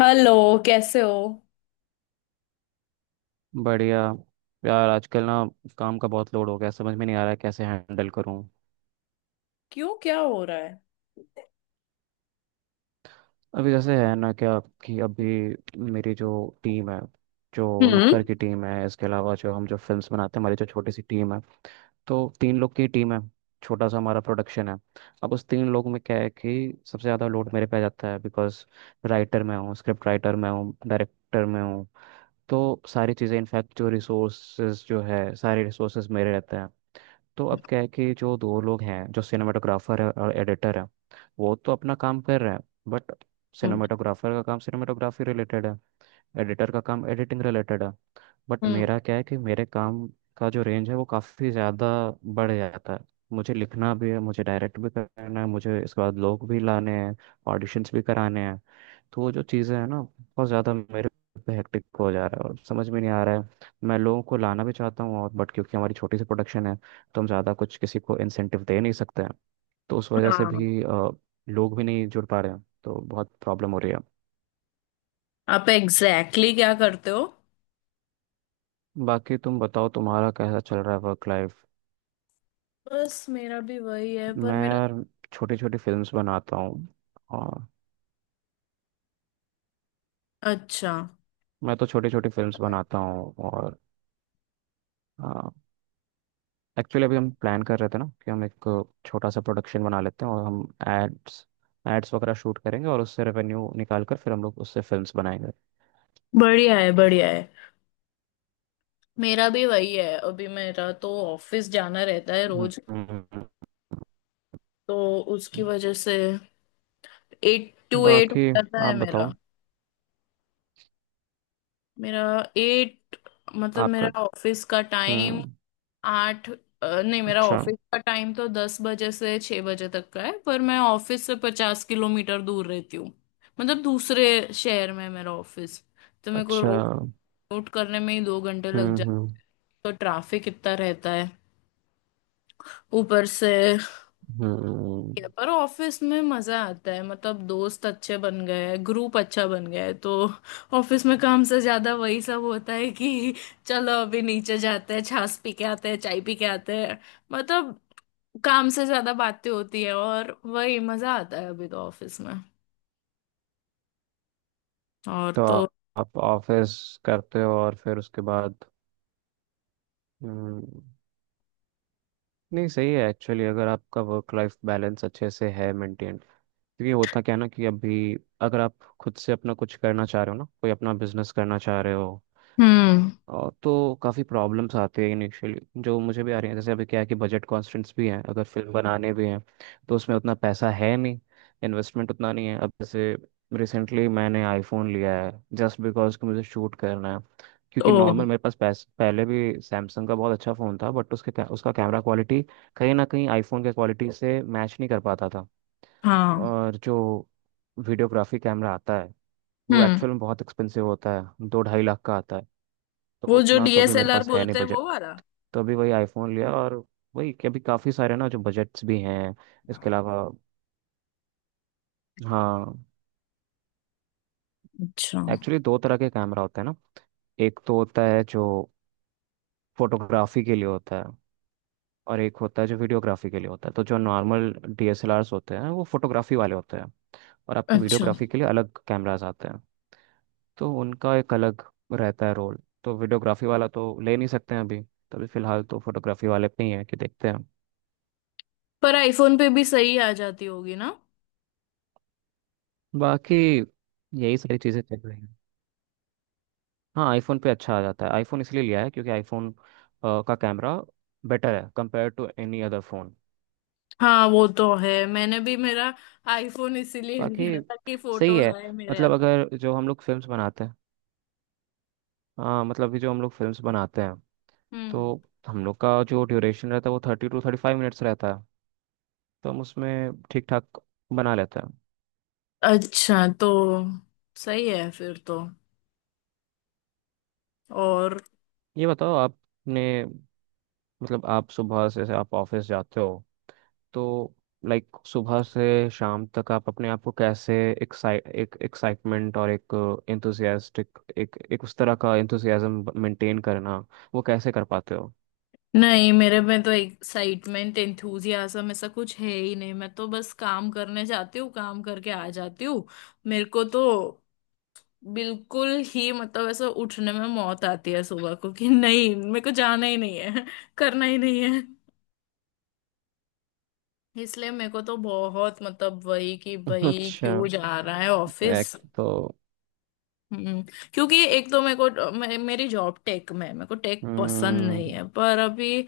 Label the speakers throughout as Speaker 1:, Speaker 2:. Speaker 1: Hello. कैसे हो?
Speaker 2: बढ़िया। यार, आजकल ना काम का बहुत लोड हो गया, समझ में नहीं आ रहा है कैसे हैंडल करूँ।
Speaker 1: क्यों, क्या हो रहा है?
Speaker 2: अभी जैसे है ना क्या, कि अभी मेरी जो टीम है, जो
Speaker 1: हम्म।
Speaker 2: नुक्कड़ की टीम है, इसके अलावा जो फिल्म्स बनाते हैं, हमारी जो छोटी सी टीम है, तो तीन लोग की टीम है। छोटा सा हमारा प्रोडक्शन है। अब उस तीन लोग में क्या है कि सबसे ज़्यादा लोड मेरे पे आ जाता है, बिकॉज राइटर मैं हूँ, स्क्रिप्ट राइटर मैं हूँ, डायरेक्टर मैं हूँ। तो सारी चीज़ें इनफैक्ट जो रिसोर्सेज जो है सारे रिसोर्सेज मेरे रहते हैं। तो अब क्या है कि जो दो लोग हैं, जो सिनेमाटोग्राफर है और एडिटर है, वो तो अपना काम कर रहे हैं। But
Speaker 1: hmm.
Speaker 2: सिनेमाटोग्राफर का काम सिनेमाटोग्राफी रिलेटेड है, एडिटर का काम एडिटिंग रिलेटेड है। बट
Speaker 1: हम्म,
Speaker 2: मेरा क्या है कि मेरे काम का जो रेंज है वो काफ़ी ज़्यादा बढ़ जाता है। मुझे लिखना भी है, मुझे डायरेक्ट भी करना है, मुझे इसके बाद लोग भी लाने हैं, ऑडिशंस भी कराने हैं। तो वो जो चीज़ें हैं ना, बहुत ज़्यादा मेरे पे हेक्टिक हो जा रहा है, और समझ में नहीं आ रहा है। मैं लोगों को लाना भी चाहता हूँ और बट क्योंकि हमारी छोटी सी प्रोडक्शन है, तो हम ज़्यादा कुछ किसी को इंसेंटिव दे नहीं सकते हैं। तो उस वजह से
Speaker 1: हाँ।
Speaker 2: भी लोग भी नहीं जुड़ पा रहे हैं, तो बहुत प्रॉब्लम हो रही है।
Speaker 1: आप एग्जैक्टली exactly क्या करते हो?
Speaker 2: बाकी तुम बताओ, तुम्हारा कैसा चल रहा है वर्क लाइफ।
Speaker 1: बस, मेरा भी वही है पर
Speaker 2: मैं
Speaker 1: मेरा।
Speaker 2: यार छोटी छोटी फिल्म्स बनाता हूँ, और
Speaker 1: अच्छा।
Speaker 2: मैं तो छोटी छोटी फिल्म्स बनाता हूँ और एक्चुअली अभी हम प्लान कर रहे थे ना कि हम एक छोटा सा प्रोडक्शन बना लेते हैं, और हम एड्स एड्स वगैरह शूट करेंगे और उससे रेवेन्यू निकाल कर फिर हम लोग उससे फिल्म्स बनाएंगे।
Speaker 1: बढ़िया है, बढ़िया है। मेरा भी वही है, अभी मेरा तो ऑफिस जाना रहता है रोज।
Speaker 2: हम्म।
Speaker 1: तो उसकी वजह से 8 to 8 हो
Speaker 2: बाकी
Speaker 1: जाता
Speaker 2: आप
Speaker 1: है मेरा।
Speaker 2: बताओ।
Speaker 1: मेरा एट, मतलब
Speaker 2: आपका
Speaker 1: मेरा ऑफिस का टाइम
Speaker 2: हम्म।
Speaker 1: 8 नहीं, मेरा
Speaker 2: अच्छा।
Speaker 1: ऑफिस का टाइम तो 10 बजे से 6 बजे तक का है पर मैं ऑफिस से 50 किलोमीटर दूर रहती हूँ। मतलब दूसरे शहर में है मेरा ऑफिस। तो मेरे को
Speaker 2: अच्छा।
Speaker 1: Road
Speaker 2: hmm.
Speaker 1: रोड करने में ही 2 घंटे लग जाते
Speaker 2: हम्म।
Speaker 1: हैं। तो ट्रैफिक इतना रहता है ऊपर से।
Speaker 2: हम्म।
Speaker 1: या पर ऑफिस में मजा आता है, मतलब दोस्त अच्छे बन गए हैं, ग्रुप अच्छा बन गया है। तो ऑफिस में काम से ज्यादा वही सब होता है कि चलो अभी नीचे जाते हैं, छाछ पी के आते हैं, चाय पी के आते हैं। मतलब काम से ज्यादा बातें होती है और वही मजा आता है अभी तो ऑफिस में। और
Speaker 2: तो
Speaker 1: तो।
Speaker 2: आप ऑफिस करते हो और फिर उसके बाद। हम्म। नहीं, सही है एक्चुअली अगर आपका वर्क लाइफ बैलेंस अच्छे से है मेंटेन, क्योंकि होता क्या है ना कि अभी अगर आप खुद से अपना कुछ करना चाह रहे हो ना, कोई अपना बिजनेस करना चाह रहे हो
Speaker 1: हम्म।
Speaker 2: और तो काफ़ी प्रॉब्लम्स आते हैं इनिशियली, जो मुझे भी आ रही हैं। जैसे अभी क्या है कि बजट कॉन्स्टेंट्स भी हैं, अगर फिल्म बनाने भी हैं तो उसमें उतना पैसा है नहीं, इन्वेस्टमेंट उतना नहीं है। अब जैसे रिसेंटली मैंने आईफोन लिया है, जस्ट बिकॉज कि मुझे शूट करना है,
Speaker 1: ओ।
Speaker 2: क्योंकि नॉर्मल मेरे पास पहले भी सैमसंग का बहुत अच्छा फ़ोन था, बट उसके उसका कैमरा क्वालिटी कहीं ना कहीं आईफोन के क्वालिटी से मैच नहीं कर पाता था।
Speaker 1: हाँ।
Speaker 2: और जो वीडियोग्राफी कैमरा आता है वो
Speaker 1: हम्म।
Speaker 2: एक्चुअल में बहुत एक्सपेंसिव होता है, 2-2.5 लाख का आता है। तो
Speaker 1: वो जो
Speaker 2: उतना तो अभी मेरे
Speaker 1: डीएसएलआर
Speaker 2: पास है नहीं
Speaker 1: बोलते हैं
Speaker 2: बजट।
Speaker 1: वो वाला।
Speaker 2: तो अभी वही आईफोन लिया, और वही कि अभी काफ़ी सारे ना जो बजट्स भी हैं इसके अलावा। हाँ,
Speaker 1: अच्छा।
Speaker 2: एक्चुअली दो तरह के कैमरा होते हैं ना। एक तो होता है जो फोटोग्राफी के लिए होता है, और एक होता है जो वीडियोग्राफी के लिए होता है। तो जो नॉर्मल डीएसएलआरस होते हैं वो फोटोग्राफी वाले होते हैं, और आपको
Speaker 1: अच्छा,
Speaker 2: वीडियोग्राफी के लिए अलग कैमराज आते हैं। तो उनका एक अलग रहता है रोल। तो वीडियोग्राफी वाला तो ले नहीं सकते हैं अभी, तो अभी फिलहाल तो फोटोग्राफी वाले पे ही है कि देखते हैं।
Speaker 1: पर आईफोन पे भी सही आ जाती होगी ना?
Speaker 2: बाकी यही सारी चीज़ें चल रही हैं। हाँ, आईफोन पे अच्छा आ जाता है, आईफोन इसलिए लिया है क्योंकि आईफोन का कैमरा बेटर है compare to any other phone.
Speaker 1: हाँ वो तो है, मैंने भी मेरा आईफोन इसीलिए
Speaker 2: बाकी
Speaker 1: लिया था कि
Speaker 2: सही
Speaker 1: फोटोज
Speaker 2: है।
Speaker 1: आए मेरे हाथ।
Speaker 2: मतलब अगर जो हम लोग फिल्म्स बनाते हैं, हाँ, मतलब कि जो हम लोग फिल्म्स बनाते हैं,
Speaker 1: हम्म।
Speaker 2: तो हम लोग का जो ड्यूरेशन रहता है वो 30-35 मिनट्स रहता है। तो हम उसमें ठीक ठाक बना लेते हैं।
Speaker 1: अच्छा, तो सही है फिर तो। और।
Speaker 2: ये बताओ आपने, मतलब आप सुबह से आप ऑफिस जाते हो, तो लाइक सुबह से शाम तक आप अपने आप को कैसे एक्साइट एक एक्साइटमेंट और एक एंथुसियास्टिक, एक एक उस तरह का एंथुसियाज्म मेंटेन करना, वो कैसे कर पाते हो।
Speaker 1: नहीं, मेरे में तो एक्साइटमेंट एंथुजियाज्म ऐसा कुछ है ही नहीं। मैं तो बस काम करने जाती हूँ, काम करके आ जाती हूँ। मेरे को तो बिल्कुल ही, मतलब ऐसा उठने में मौत आती है सुबह को कि नहीं मेरे को जाना ही नहीं है करना ही नहीं है। इसलिए मेरे को तो बहुत, मतलब वही कि भाई
Speaker 2: अच्छा।
Speaker 1: क्यों जा रहा है
Speaker 2: एक
Speaker 1: ऑफिस।
Speaker 2: तो
Speaker 1: हम्म। क्योंकि एक तो मेरे को मेरी जॉब टेक में है, मेरे को टेक पसंद
Speaker 2: हम्म।
Speaker 1: नहीं है पर अभी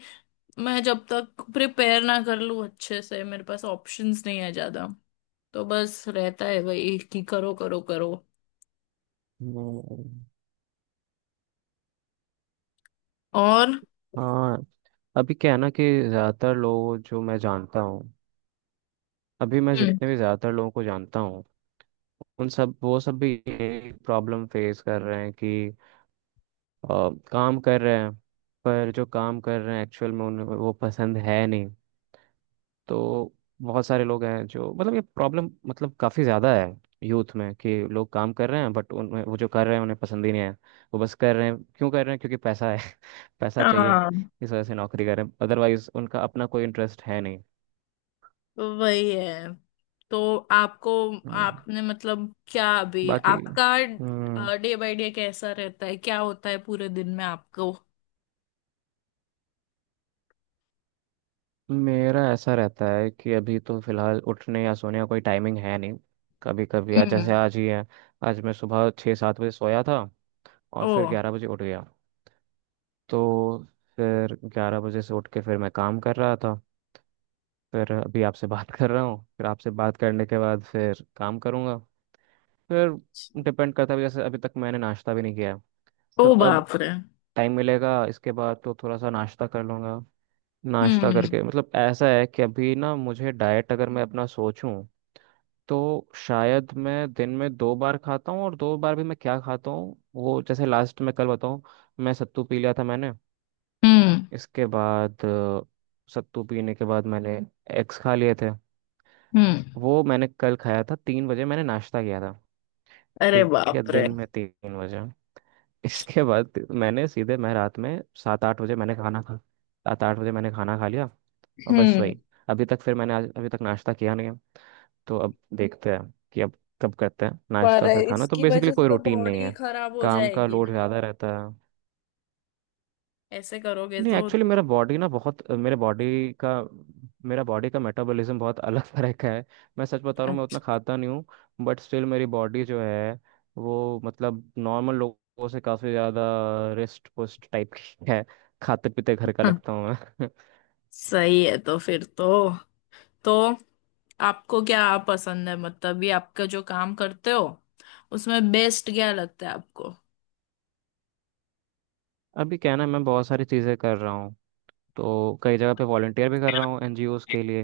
Speaker 1: मैं जब तक प्रिपेयर ना कर लूँ अच्छे से मेरे पास ऑप्शंस नहीं है ज्यादा। तो बस रहता है वही कि करो करो करो।
Speaker 2: हम्म।
Speaker 1: और।
Speaker 2: हाँ। अभी क्या है ना कि ज़्यादातर लोग जो मैं जानता हूँ, अभी मैं
Speaker 1: हम्म।
Speaker 2: जितने भी ज़्यादातर लोगों को जानता हूँ, उन सब वो सब भी यही प्रॉब्लम फेस कर रहे हैं कि काम कर रहे हैं पर जो काम कर रहे हैं एक्चुअल में उन्हें वो पसंद है नहीं। तो बहुत सारे लोग हैं जो मतलब ये प्रॉब्लम मतलब काफ़ी ज़्यादा है यूथ में, कि लोग काम कर रहे हैं बट उनमें वो जो कर रहे हैं उन्हें पसंद ही नहीं है। वो बस कर रहे हैं, क्यों कर रहे हैं क्योंकि पैसा है, पैसा चाहिए,
Speaker 1: हाँ।
Speaker 2: इस वजह से नौकरी कर रहे हैं, अदरवाइज उनका अपना कोई इंटरेस्ट है नहीं।
Speaker 1: वही है। तो आपको,
Speaker 2: हम्म।
Speaker 1: आपने, मतलब क्या अभी
Speaker 2: बाकी
Speaker 1: आपका
Speaker 2: हम्म।
Speaker 1: डे बाय डे कैसा रहता है, क्या होता है पूरे दिन में आपको?
Speaker 2: मेरा ऐसा रहता है कि अभी तो फिलहाल उठने या सोने का कोई टाइमिंग है नहीं। कभी कभी, आज जैसे
Speaker 1: हम्म।
Speaker 2: आज ही है, आज मैं सुबह 6-7 बजे सोया था और
Speaker 1: ओ।
Speaker 2: फिर 11 बजे उठ गया। तो फिर 11 बजे से उठ के फिर मैं काम कर रहा था, फिर अभी आपसे बात कर रहा हूँ, फिर आपसे बात करने के बाद फिर काम करूँगा। फिर डिपेंड करता है, जैसे अभी तक मैंने नाश्ता भी नहीं किया है।
Speaker 1: ओ
Speaker 2: तो अब
Speaker 1: बाप रे।
Speaker 2: टाइम मिलेगा इसके बाद तो थोड़ा सा नाश्ता कर लूँगा। नाश्ता
Speaker 1: हम्म।
Speaker 2: करके, मतलब ऐसा है कि अभी ना मुझे डाइट अगर मैं अपना सोचूं, तो शायद मैं दिन में दो बार खाता हूँ, और दो बार भी मैं क्या खाता हूँ वो जैसे लास्ट में कल बताऊँ। मैं सत्तू पी लिया था मैंने,
Speaker 1: हम्म।
Speaker 2: इसके बाद सत्तू पीने के बाद मैंने एग्स खा लिए थे।
Speaker 1: हम्म।
Speaker 2: वो मैंने कल खाया था, 3 बजे मैंने नाश्ता किया था।
Speaker 1: अरे
Speaker 2: ठीक है,
Speaker 1: बाप
Speaker 2: दिन
Speaker 1: रे।
Speaker 2: में 3 बजे। इसके बाद मैंने सीधे मैं रात में 7-8 बजे मैंने खाना खा लिया, और बस
Speaker 1: हम्म।
Speaker 2: वही। अभी तक फिर मैंने आज अभी तक नाश्ता किया नहीं है, तो अब देखते हैं कि अब कब करते हैं
Speaker 1: पर
Speaker 2: नाश्ता फिर खाना, तो
Speaker 1: इसकी
Speaker 2: बेसिकली
Speaker 1: वजह से
Speaker 2: कोई
Speaker 1: तो
Speaker 2: रूटीन नहीं
Speaker 1: बॉडी
Speaker 2: है।
Speaker 1: खराब हो
Speaker 2: काम का
Speaker 1: जाएगी
Speaker 2: लोड
Speaker 1: ना,
Speaker 2: ज़्यादा हाँ रहता है।
Speaker 1: ऐसे करोगे
Speaker 2: नहीं
Speaker 1: तो
Speaker 2: एक्चुअली
Speaker 1: तो।
Speaker 2: का मेरा बॉडी का मेटाबॉलिज्म बहुत अलग तरह का है। मैं सच बता रहा हूँ, मैं उतना
Speaker 1: अच्छा।
Speaker 2: खाता नहीं हूँ। बट स्टिल मेरी बॉडी जो है वो मतलब नॉर्मल लोगों से काफ़ी ज़्यादा रिस्ट पुस्ट टाइप की है, खाते पीते घर का लगता हूँ मैं।
Speaker 1: सही है तो फिर तो। तो आपको क्या पसंद है, मतलब ये आपका जो काम करते हो उसमें बेस्ट क्या लगता है आपको?
Speaker 2: अभी क्या है ना, मैं बहुत सारी चीज़ें कर रहा हूँ, तो कई जगह पे वॉलंटियर भी कर रहा हूँ एनजीओज के लिए,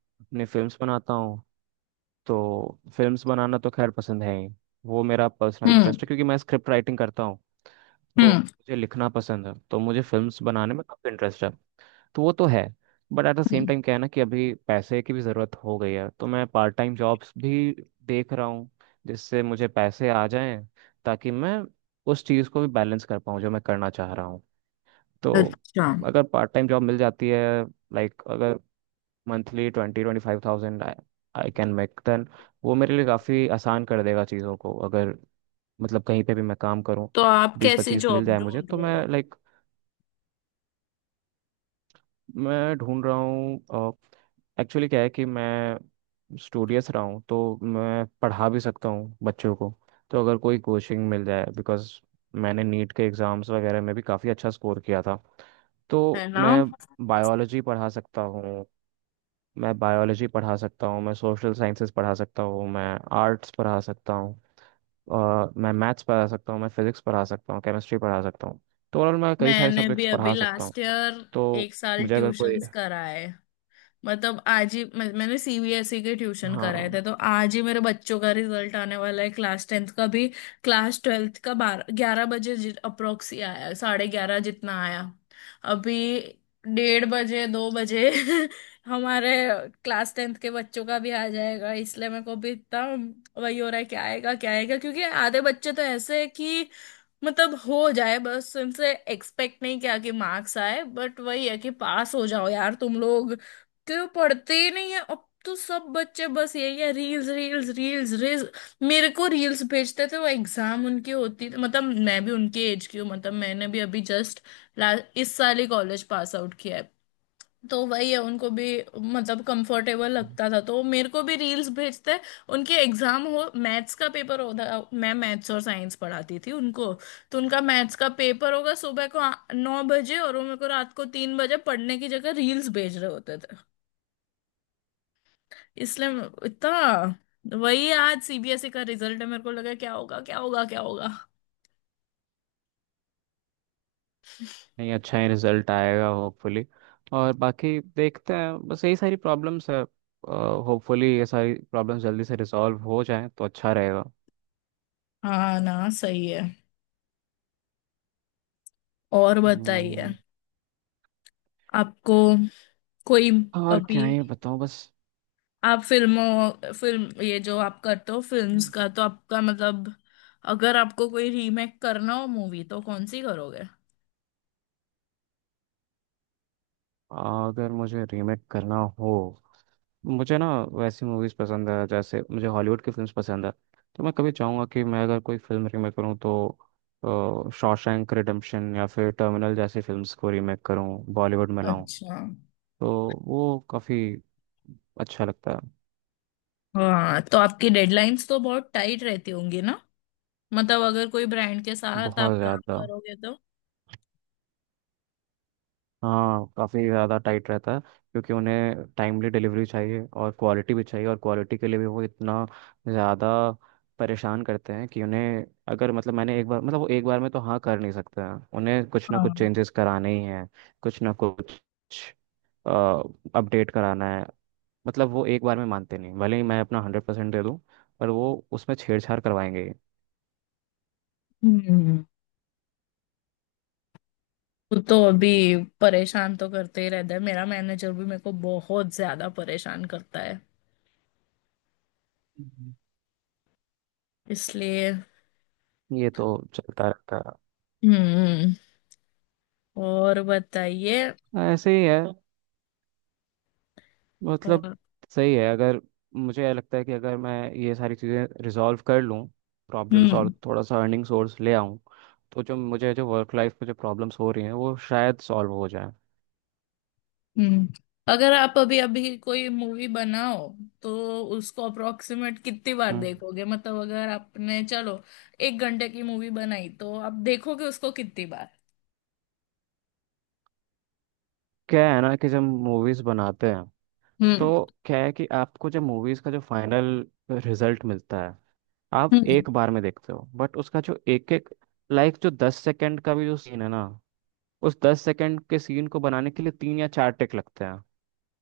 Speaker 2: अपनी फिल्म्स बनाता हूँ। तो फिल्म्स बनाना तो खैर पसंद है ही, वो मेरा पर्सनल
Speaker 1: हम्म।
Speaker 2: इंटरेस्ट है क्योंकि मैं स्क्रिप्ट राइटिंग करता हूँ। तो
Speaker 1: हम्म।
Speaker 2: मुझे लिखना पसंद है, तो मुझे फिल्म्स बनाने में काफ़ी इंटरेस्ट है, तो वो तो है। But at the same
Speaker 1: hmm.
Speaker 2: Time क्या है ना कि अभी पैसे की भी ज़रूरत हो गई है, तो मैं पार्ट टाइम जॉब्स भी देख रहा हूँ, जिससे मुझे पैसे आ जाएं, ताकि मैं उस चीज़ को भी बैलेंस कर पाऊँ जो मैं करना चाह रहा हूँ। तो
Speaker 1: अच्छा,
Speaker 2: अगर पार्ट टाइम जॉब मिल जाती है, लाइक अगर monthly 20-25 thousand I can make then, वो मेरे लिए काफ़ी आसान कर देगा चीज़ों को। अगर मतलब कहीं पे भी मैं काम करूँ,
Speaker 1: तो आप
Speaker 2: बीस
Speaker 1: कैसी
Speaker 2: पच्चीस मिल
Speaker 1: जॉब
Speaker 2: जाए मुझे,
Speaker 1: ढूंढ
Speaker 2: तो
Speaker 1: रहे
Speaker 2: मैं
Speaker 1: हो?
Speaker 2: लाइक मैं ढूंढ रहा हूँ। एक्चुअली क्या है कि मैं स्टूडियस रहा हूँ तो मैं पढ़ा भी सकता हूँ बच्चों को, तो अगर कोई कोचिंग मिल जाए, बिकॉज मैंने नीट के एग्ज़ाम्स वगैरह में भी काफ़ी अच्छा स्कोर किया था। तो
Speaker 1: है ना।
Speaker 2: मैं बायोलॉजी पढ़ा सकता हूँ, मैं सोशल साइंसेस पढ़ा सकता हूँ, मैं आर्ट्स पढ़ा सकता हूँ, मैं मैथ्स पढ़ा सकता हूँ, मैं फिजिक्स पढ़ा सकता हूँ, केमिस्ट्री पढ़ा सकता हूँ। तो ओवरऑल मैं कई सारे
Speaker 1: मैंने भी
Speaker 2: सब्जेक्ट्स
Speaker 1: अभी
Speaker 2: पढ़ा सकता हूँ।
Speaker 1: लास्ट ईयर
Speaker 2: तो
Speaker 1: एक साल
Speaker 2: मुझे अगर कोई,
Speaker 1: ट्यूशंस करा है। मतलब आज ही मैंने सीबीएसई के ट्यूशन कराए थे,
Speaker 2: हाँ।
Speaker 1: तो आज ही मेरे बच्चों का रिजल्ट आने वाला है, क्लास टेंथ का भी। क्लास ट्वेल्थ का 12 11 बजे अप्रोक्स ही आया, 11:30 जितना आया। अभी 1:30 बजे 2 बजे हमारे क्लास टेंथ के बच्चों का भी आ जाएगा, इसलिए मेरे को भी इतना वही हो रहा है क्या आएगा क्या आएगा, क्योंकि आधे बच्चे तो ऐसे है कि मतलब हो जाए बस, उनसे एक्सपेक्ट नहीं किया कि मार्क्स आए बट वही है कि पास हो जाओ यार तुम लोग। कि वो पढ़ते ही नहीं है, अब तो सब बच्चे बस यही है रील्स रील्स रील्स रील्स। मेरे को रील्स भेजते थे वो, एग्जाम उनकी होती थी। मतलब मैं भी उनके एज की हूँ, मतलब मैंने भी अभी जस्ट इस साल ही कॉलेज पास आउट किया है। तो वही है, उनको भी मतलब कंफर्टेबल लगता था तो वो मेरे को भी रील्स भेजते। उनके एग्जाम हो, मैथ्स का पेपर होता, मैं मैथ्स और साइंस पढ़ाती थी उनको। तो उनका मैथ्स का पेपर होगा सुबह को 9 बजे, और वो मेरे को रात को 3 बजे पढ़ने की जगह रील्स भेज रहे होते। इसलिए इतना। वही आज सीबीएसई का रिजल्ट है, मेरे को लगा क्या होगा क्या होगा क्या होगा।
Speaker 2: नहीं, अच्छा ही रिजल्ट आएगा होपफुली, और बाकी देखते हैं, बस यही सारी प्रॉब्लम्स है। होपफुली ये सारी प्रॉब्लम्स जल्दी से रिजॉल्व हो जाए तो अच्छा रहेगा।
Speaker 1: हाँ ना, सही है। और बताइए,
Speaker 2: हम्म।
Speaker 1: आपको कोई
Speaker 2: और
Speaker 1: अभी,
Speaker 2: क्या ही बताऊँ बस।
Speaker 1: आप फिल्मों फिल्म ये जो आप करते हो फिल्म्स
Speaker 2: हम्म।
Speaker 1: का, तो आपका मतलब अगर आपको कोई रीमेक करना हो मूवी तो कौन सी करोगे?
Speaker 2: अगर मुझे रीमेक करना हो, मुझे ना वैसी मूवीज़ पसंद है, जैसे मुझे हॉलीवुड की फिल्म्स पसंद है। तो मैं कभी चाहूँगा कि मैं अगर कोई फिल्म रीमेक करूँ तो शॉशैंक रिडेम्पशन या फिर टर्मिनल जैसी फिल्म्स को रीमेक करूँ, बॉलीवुड में लाऊं।
Speaker 1: अच्छा।
Speaker 2: तो वो काफ़ी अच्छा लगता है।
Speaker 1: हाँ, तो आपकी डेडलाइंस तो बहुत टाइट रहती होंगी ना, मतलब अगर कोई ब्रांड के साथ
Speaker 2: बहुत
Speaker 1: आप काम
Speaker 2: ज़्यादा।
Speaker 1: करोगे तो?
Speaker 2: हाँ, काफ़ी ज़्यादा टाइट रहता है क्योंकि उन्हें टाइमली डिलीवरी चाहिए और क्वालिटी भी चाहिए, और क्वालिटी के लिए भी वो इतना ज़्यादा परेशान करते हैं कि उन्हें अगर मतलब मैंने एक बार मतलब वो एक बार में तो हाँ कर नहीं सकते हैं, उन्हें कुछ ना कुछ
Speaker 1: हाँ।
Speaker 2: चेंजेस कराने ही हैं, कुछ ना कुछ अपडेट कराना है। मतलब वो एक बार में मानते नहीं, भले ही मैं अपना 100% दे दूँ, पर वो उसमें छेड़छाड़ करवाएंगे
Speaker 1: हम्म। वो तो अभी परेशान तो करते ही रहता है, मेरा मैनेजर भी मेरे को बहुत ज्यादा परेशान करता है
Speaker 2: ही।
Speaker 1: इसलिए।
Speaker 2: ये तो चलता रहता
Speaker 1: हम्म। और बताइए।
Speaker 2: है, ऐसे ही है, मतलब
Speaker 1: और।
Speaker 2: सही है। अगर मुझे ये लगता है कि अगर मैं ये सारी चीज़ें रिजॉल्व कर लूँ, प्रॉब्लम्स, और
Speaker 1: हम्म।
Speaker 2: थोड़ा सा अर्निंग सोर्स ले आऊँ, तो जो मुझे, जो वर्क लाइफ में जो प्रॉब्लम्स हो रही हैं वो शायद सॉल्व हो जाए।
Speaker 1: हम्म। अगर आप अभी अभी कोई मूवी बनाओ तो उसको अप्रोक्सीमेट कितनी बार
Speaker 2: हम्म।
Speaker 1: देखोगे, मतलब अगर आपने चलो एक घंटे की मूवी बनाई तो आप देखोगे उसको कितनी बार?
Speaker 2: क्या है ना कि जब मूवीज़ बनाते हैं, तो
Speaker 1: हम्म।
Speaker 2: क्या है कि आपको जब मूवीज़ का जो फाइनल रिजल्ट मिलता है, आप
Speaker 1: हम्म।
Speaker 2: एक बार में देखते हो, बट उसका जो एक एक, लाइक जो 10 सेकेंड का भी जो सीन है ना, उस 10 सेकेंड के सीन को बनाने के लिए तीन या चार टेक लगते हैं।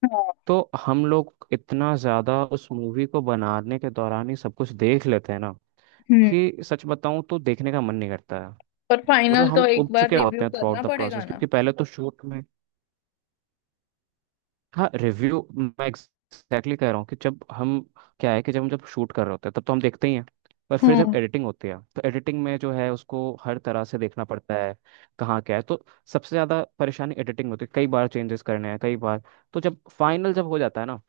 Speaker 1: हाँ,
Speaker 2: तो हम लोग इतना ज्यादा उस मूवी को बनाने के दौरान ही सब कुछ देख लेते हैं ना
Speaker 1: हम्म।
Speaker 2: कि सच बताऊं तो देखने का मन नहीं करता है।
Speaker 1: पर
Speaker 2: मतलब
Speaker 1: फाइनल तो
Speaker 2: हम
Speaker 1: एक
Speaker 2: उब
Speaker 1: बार
Speaker 2: चुके
Speaker 1: रिव्यू
Speaker 2: होते हैं थ्रू आउट
Speaker 1: करना
Speaker 2: द
Speaker 1: पड़ेगा
Speaker 2: प्रोसेस,
Speaker 1: ना?
Speaker 2: क्योंकि पहले तो शूट में, हाँ, रिव्यू, मैं एग्जैक्टली कह रहा हूँ कि जब हम क्या है कि जब शूट कर रहे होते हैं तब तो हम देखते ही हैं, पर फिर जब
Speaker 1: हम्म।
Speaker 2: एडिटिंग होती है तो एडिटिंग में जो है उसको हर तरह से देखना पड़ता है, कहाँ क्या है। तो सबसे ज़्यादा परेशानी एडिटिंग में होती है, कई बार चेंजेस करने हैं कई बार। तो जब फाइनल जब हो जाता है ना,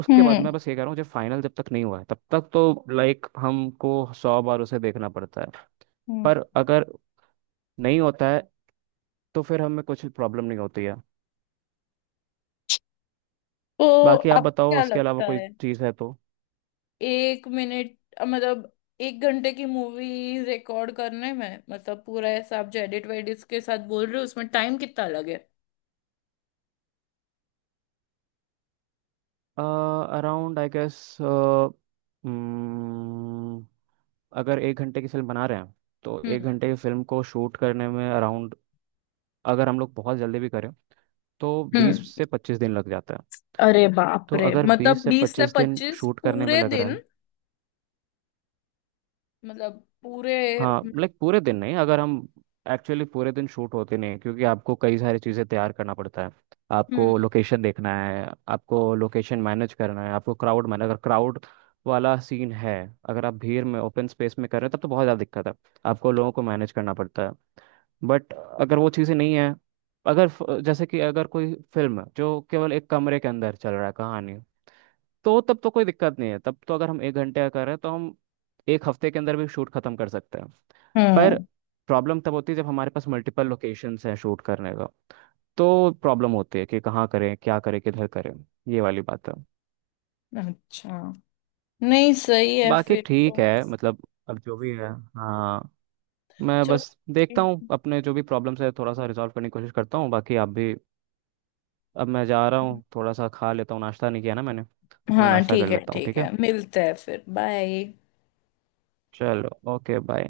Speaker 2: उसके बाद, मैं बस ये कह रहा हूँ, जब फाइनल जब तक नहीं हुआ है तब तक तो लाइक हमको 100 बार उसे देखना पड़ता है।
Speaker 1: हम्म।
Speaker 2: पर अगर नहीं होता है तो फिर हमें कुछ प्रॉब्लम नहीं होती है।
Speaker 1: तो
Speaker 2: बाकी आप
Speaker 1: आपको
Speaker 2: बताओ,
Speaker 1: क्या
Speaker 2: उसके अलावा
Speaker 1: लगता
Speaker 2: कोई
Speaker 1: है?
Speaker 2: चीज़ है तो।
Speaker 1: एक मिनट। मतलब एक घंटे की मूवी रिकॉर्ड करने में, मतलब पूरा ऐसा आप जो एडिट वेडिट के साथ बोल रहे हो, उसमें टाइम कितना लगे?
Speaker 2: अराउंड आई गेस, अगर 1 घंटे की फिल्म बना रहे हैं, तो एक
Speaker 1: हम्म।
Speaker 2: घंटे की फिल्म को शूट करने में अराउंड, अगर हम लोग बहुत जल्दी भी करें, तो बीस
Speaker 1: हम्म।
Speaker 2: से पच्चीस दिन लग जाता है।
Speaker 1: अरे बाप
Speaker 2: तो
Speaker 1: रे,
Speaker 2: अगर
Speaker 1: मतलब
Speaker 2: बीस से
Speaker 1: बीस से
Speaker 2: पच्चीस दिन
Speaker 1: पच्चीस
Speaker 2: शूट करने में
Speaker 1: पूरे
Speaker 2: लग रहा
Speaker 1: दिन।
Speaker 2: है,
Speaker 1: मतलब पूरे।
Speaker 2: हाँ लाइक पूरे दिन नहीं, अगर हम, एक्चुअली पूरे दिन शूट होते नहीं हैं, क्योंकि आपको कई सारी चीज़ें तैयार करना पड़ता है। आपको
Speaker 1: हम्म।
Speaker 2: लोकेशन देखना है, आपको लोकेशन मैनेज करना है, आपको क्राउड मैनेज, अगर क्राउड वाला सीन है, अगर आप भीड़ में ओपन स्पेस में कर रहे हैं तब तो बहुत ज़्यादा दिक्कत है, आपको लोगों को मैनेज करना पड़ता है। बट अगर वो चीज़ें नहीं है, अगर जैसे कि अगर कोई फिल्म जो केवल एक कमरे के अंदर चल रहा है कहानी, तो तब तो कोई दिक्कत नहीं है, तब तो अगर हम 1 घंटे का कर रहे हैं तो हम 1 हफ्ते के अंदर भी शूट खत्म कर सकते हैं। पर
Speaker 1: हम्म।
Speaker 2: प्रॉब्लम तब होती है जब हमारे पास मल्टीपल लोकेशंस हैं शूट करने का, तो प्रॉब्लम होती है कि कहाँ करें, क्या करें, किधर करें, ये वाली बात है।
Speaker 1: अच्छा। नहीं सही है
Speaker 2: बाकी
Speaker 1: फिर तो।
Speaker 2: ठीक है, मतलब, अब जो भी है, हाँ, मैं
Speaker 1: चलो।
Speaker 2: बस देखता हूँ अपने जो भी प्रॉब्लम्स है थोड़ा सा रिजॉल्व करने की कोशिश करता हूँ, बाकी आप भी। अब मैं जा रहा हूँ, थोड़ा सा खा लेता हूँ, नाश्ता नहीं किया ना मैंने, तो मैं
Speaker 1: हाँ
Speaker 2: नाश्ता कर
Speaker 1: ठीक है
Speaker 2: लेता हूँ,
Speaker 1: ठीक
Speaker 2: ठीक है,
Speaker 1: है, मिलते हैं फिर, बाय।
Speaker 2: चलो, ओके बाय।